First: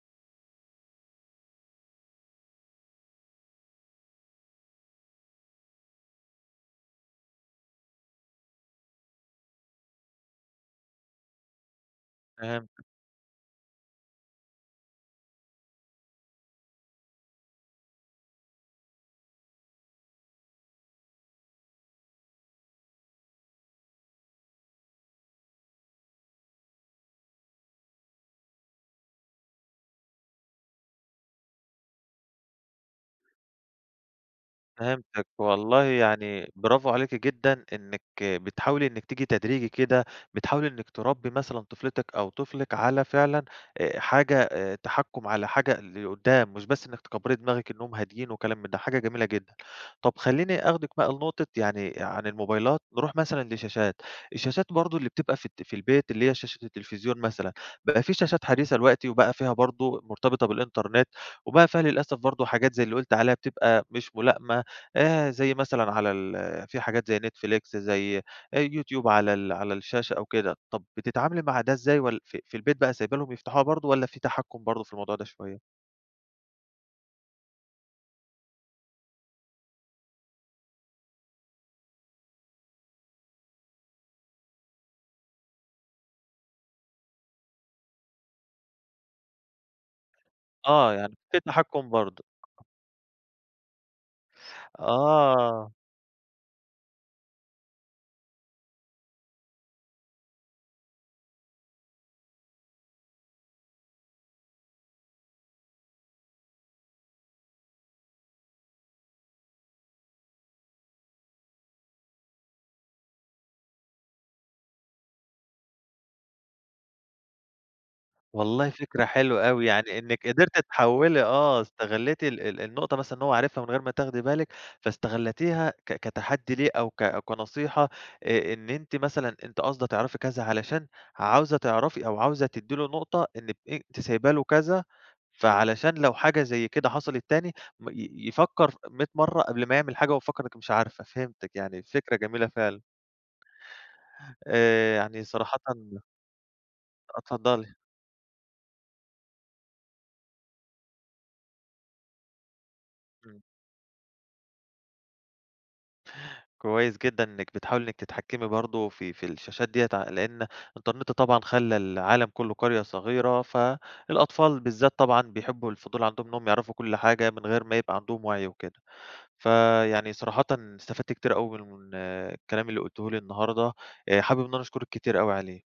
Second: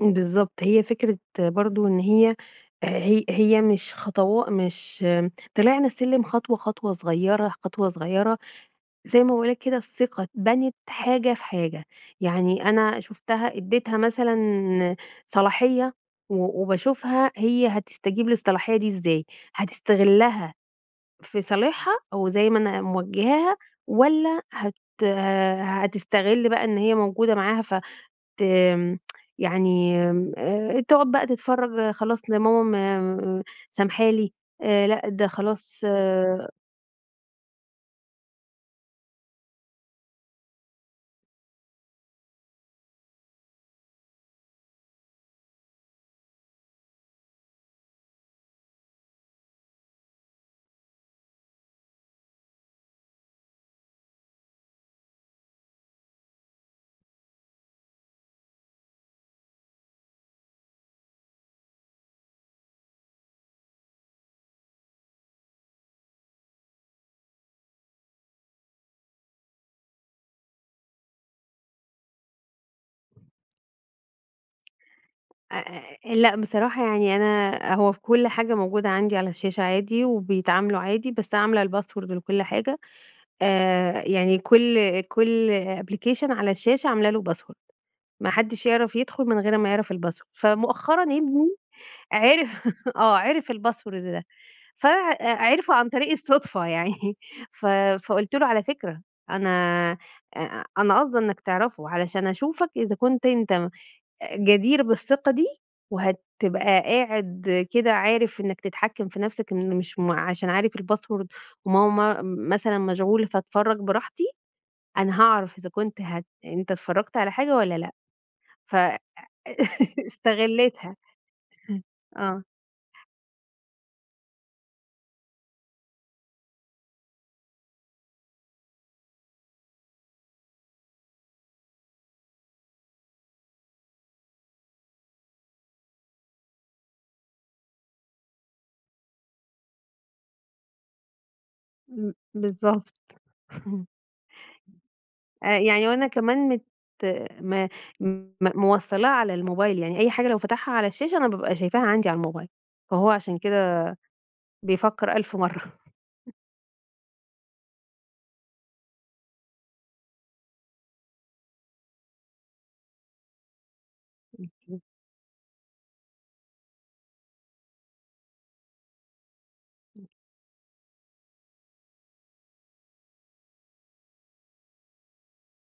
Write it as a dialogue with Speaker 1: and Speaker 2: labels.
Speaker 1: امم، بالضبط هي فكرة برضه إن هي آآ هي هي مش خطوا مش طلعنا السلم خطوة، خطوة صغيّرة، خطوة صغيّرة زي ما باقُول لَك كده الثقة اتبنت حاجة في حاجة يعني
Speaker 2: فهمتِك.
Speaker 1: أنا شُفتها ادّيتها مثلًا صلاحية و وباشوفها هي هتستجيب للصلاحية دي إزاي؟ هتستغِلّها في صالِحها أو زي ما أنا موجِِّهاها والّا هت هتستغِلّ بقى إن هي موجودة معاها فت يعني تقعد بقى تتفرّج خلاص لماما م سامحة لي آآ لأ،
Speaker 2: فهمتِك،
Speaker 1: ده
Speaker 2: والله
Speaker 1: خلاص
Speaker 2: يعني bravo عليكِ جدًا إنك بتحاولي إنك تيجي تدريجي كده بتحاولي إنك تربّي مثلًا طفلتِك أو طفلِك على فعلًا آآ حاجة آآ تحكّم على حاجة لقدّام مش بس إنك تكبّري دماغِك إنهم هادين وكلام من ده، حاجة جميلة جدًا. طَب خلّيني أخدِك بقى لنقطة يعني عن الموبايلات نروح مثلًا لشاشات. الشاشات برضه اللي بتبقى في الت في البيت اللي هي شاشة التليفزيون مثلًا، بقى في شاشات حديثة دلوقتي وبقى فيها برضه مرتبطة بالإنترنت، وبقى فيها للأسف برضه حاجات زي، اللي قُلتِ عليها بتبقى مش مُلائِمة، آآ زي مثلًا على ال في حاجات زي Netflix زي YouTube على ال على الشاشة أو كده. طَب بتتعاملي مع ده إزاي؟ ول ف في البيت بقى سايبة لهُم يفتحوها برضه والّا في تحكُّم برضه في الموضوع ده شوية؟
Speaker 1: آآ أ لأ، بصراحة يعني أنا هو في كُلّ حاجة موجودة عندي، على الشاشة عادي وبيتعاملوا عادي، بس عاملة الpassword لكُل حاجة، آآ يعني كُل كُل application على الشاشة عاملة لُه password ما حدّش يعرف يدخُل، من غير أمّا يعرف الpassword
Speaker 2: آه،
Speaker 1: فمؤخرًا
Speaker 2: يعني فيه
Speaker 1: ابني،
Speaker 2: تحكُّم برضه.
Speaker 1: عرف آه، عرف الpasswords ده
Speaker 2: آه.
Speaker 1: فعرِفُه عن طريق الصُدفة يعني ف فقُلت له على فكرة، أنا أ أنا قاصدة إنك تعرفه علشان أشوفك إذا كنت أنت م جدير بالثقة دي وهتبقى قاعد كده عارف إنك تتحكّم في نَفْسك، إن مش م عشان عارف الpassword وماما م مثلًا مشغولة فاتفرج براحتي، أنا هاعرف، إذا كنت هت أنت اتفرّجت على حاجة والّا، لأ،
Speaker 2: والله
Speaker 1: ف أ
Speaker 2: فكرة حلوة أوي يعني إنِك قدرتِ
Speaker 1: استغلِتها
Speaker 2: تحوّلي آه
Speaker 1: ه
Speaker 2: استغلِّتِ ال
Speaker 1: آه.
Speaker 2: ال النقطة مثلًا، إن هو عرِفها من غير ما تاخدي بالِك فاستغلتيها ك كتحدّي ليه، أو ك كنصيحة آآ إن أنتِ مثلًا أنتِ قاصدة تعرفي كذا، علشان عاوزة تعرفي أو عاوزة تدّي له نقطة، إنك أ ت سايبة له كذا فعلشان لو حاجة زي كده حصلت تاني م ي يفكّر ف 100 مرّة، قبل ما يعمِل حاجة وهو مفكّر إنِك مش عارفة. فهمتِك يعني
Speaker 1: إمم،
Speaker 2: الفكرة جميلة، فعلًا.
Speaker 1: بالضبط
Speaker 2: آآ يعني صراحةً
Speaker 1: آآ يعني وأنا كمان مت
Speaker 2: آه، اتفضلي.
Speaker 1: ما م موصّلاَه على الموبايل. يعني أي حاجة لو فتحها على الشاشة، أنا بابقى شايفاها عندي على الموبايل، فهو عشان
Speaker 2: إمم.
Speaker 1: كده، بيفكّر ألف مَرّة امم.
Speaker 2: كويس جدًا، إنك بتحاولي إنك تتحكمي برضه في في الشاشات ديّة ع لأن الإنترنت طبعًا، خلّى العالم كُلّه قرية صغيرة، فالأطفال
Speaker 1: [unintelligible]
Speaker 2: بالذات طبعًا، بيحبّوا الفضول، عندهم إنهُم يعرفوا كُلّ حاجة من غير ما يبقى عندهم وعي وكده،
Speaker 1: إمم
Speaker 2: فيعني صراحةً استفدت كتير أوي م من الكلام اللي قُلتِيه لي النهارده آآ حابِب إن أنا أشكُرِك كتير أوي عليه.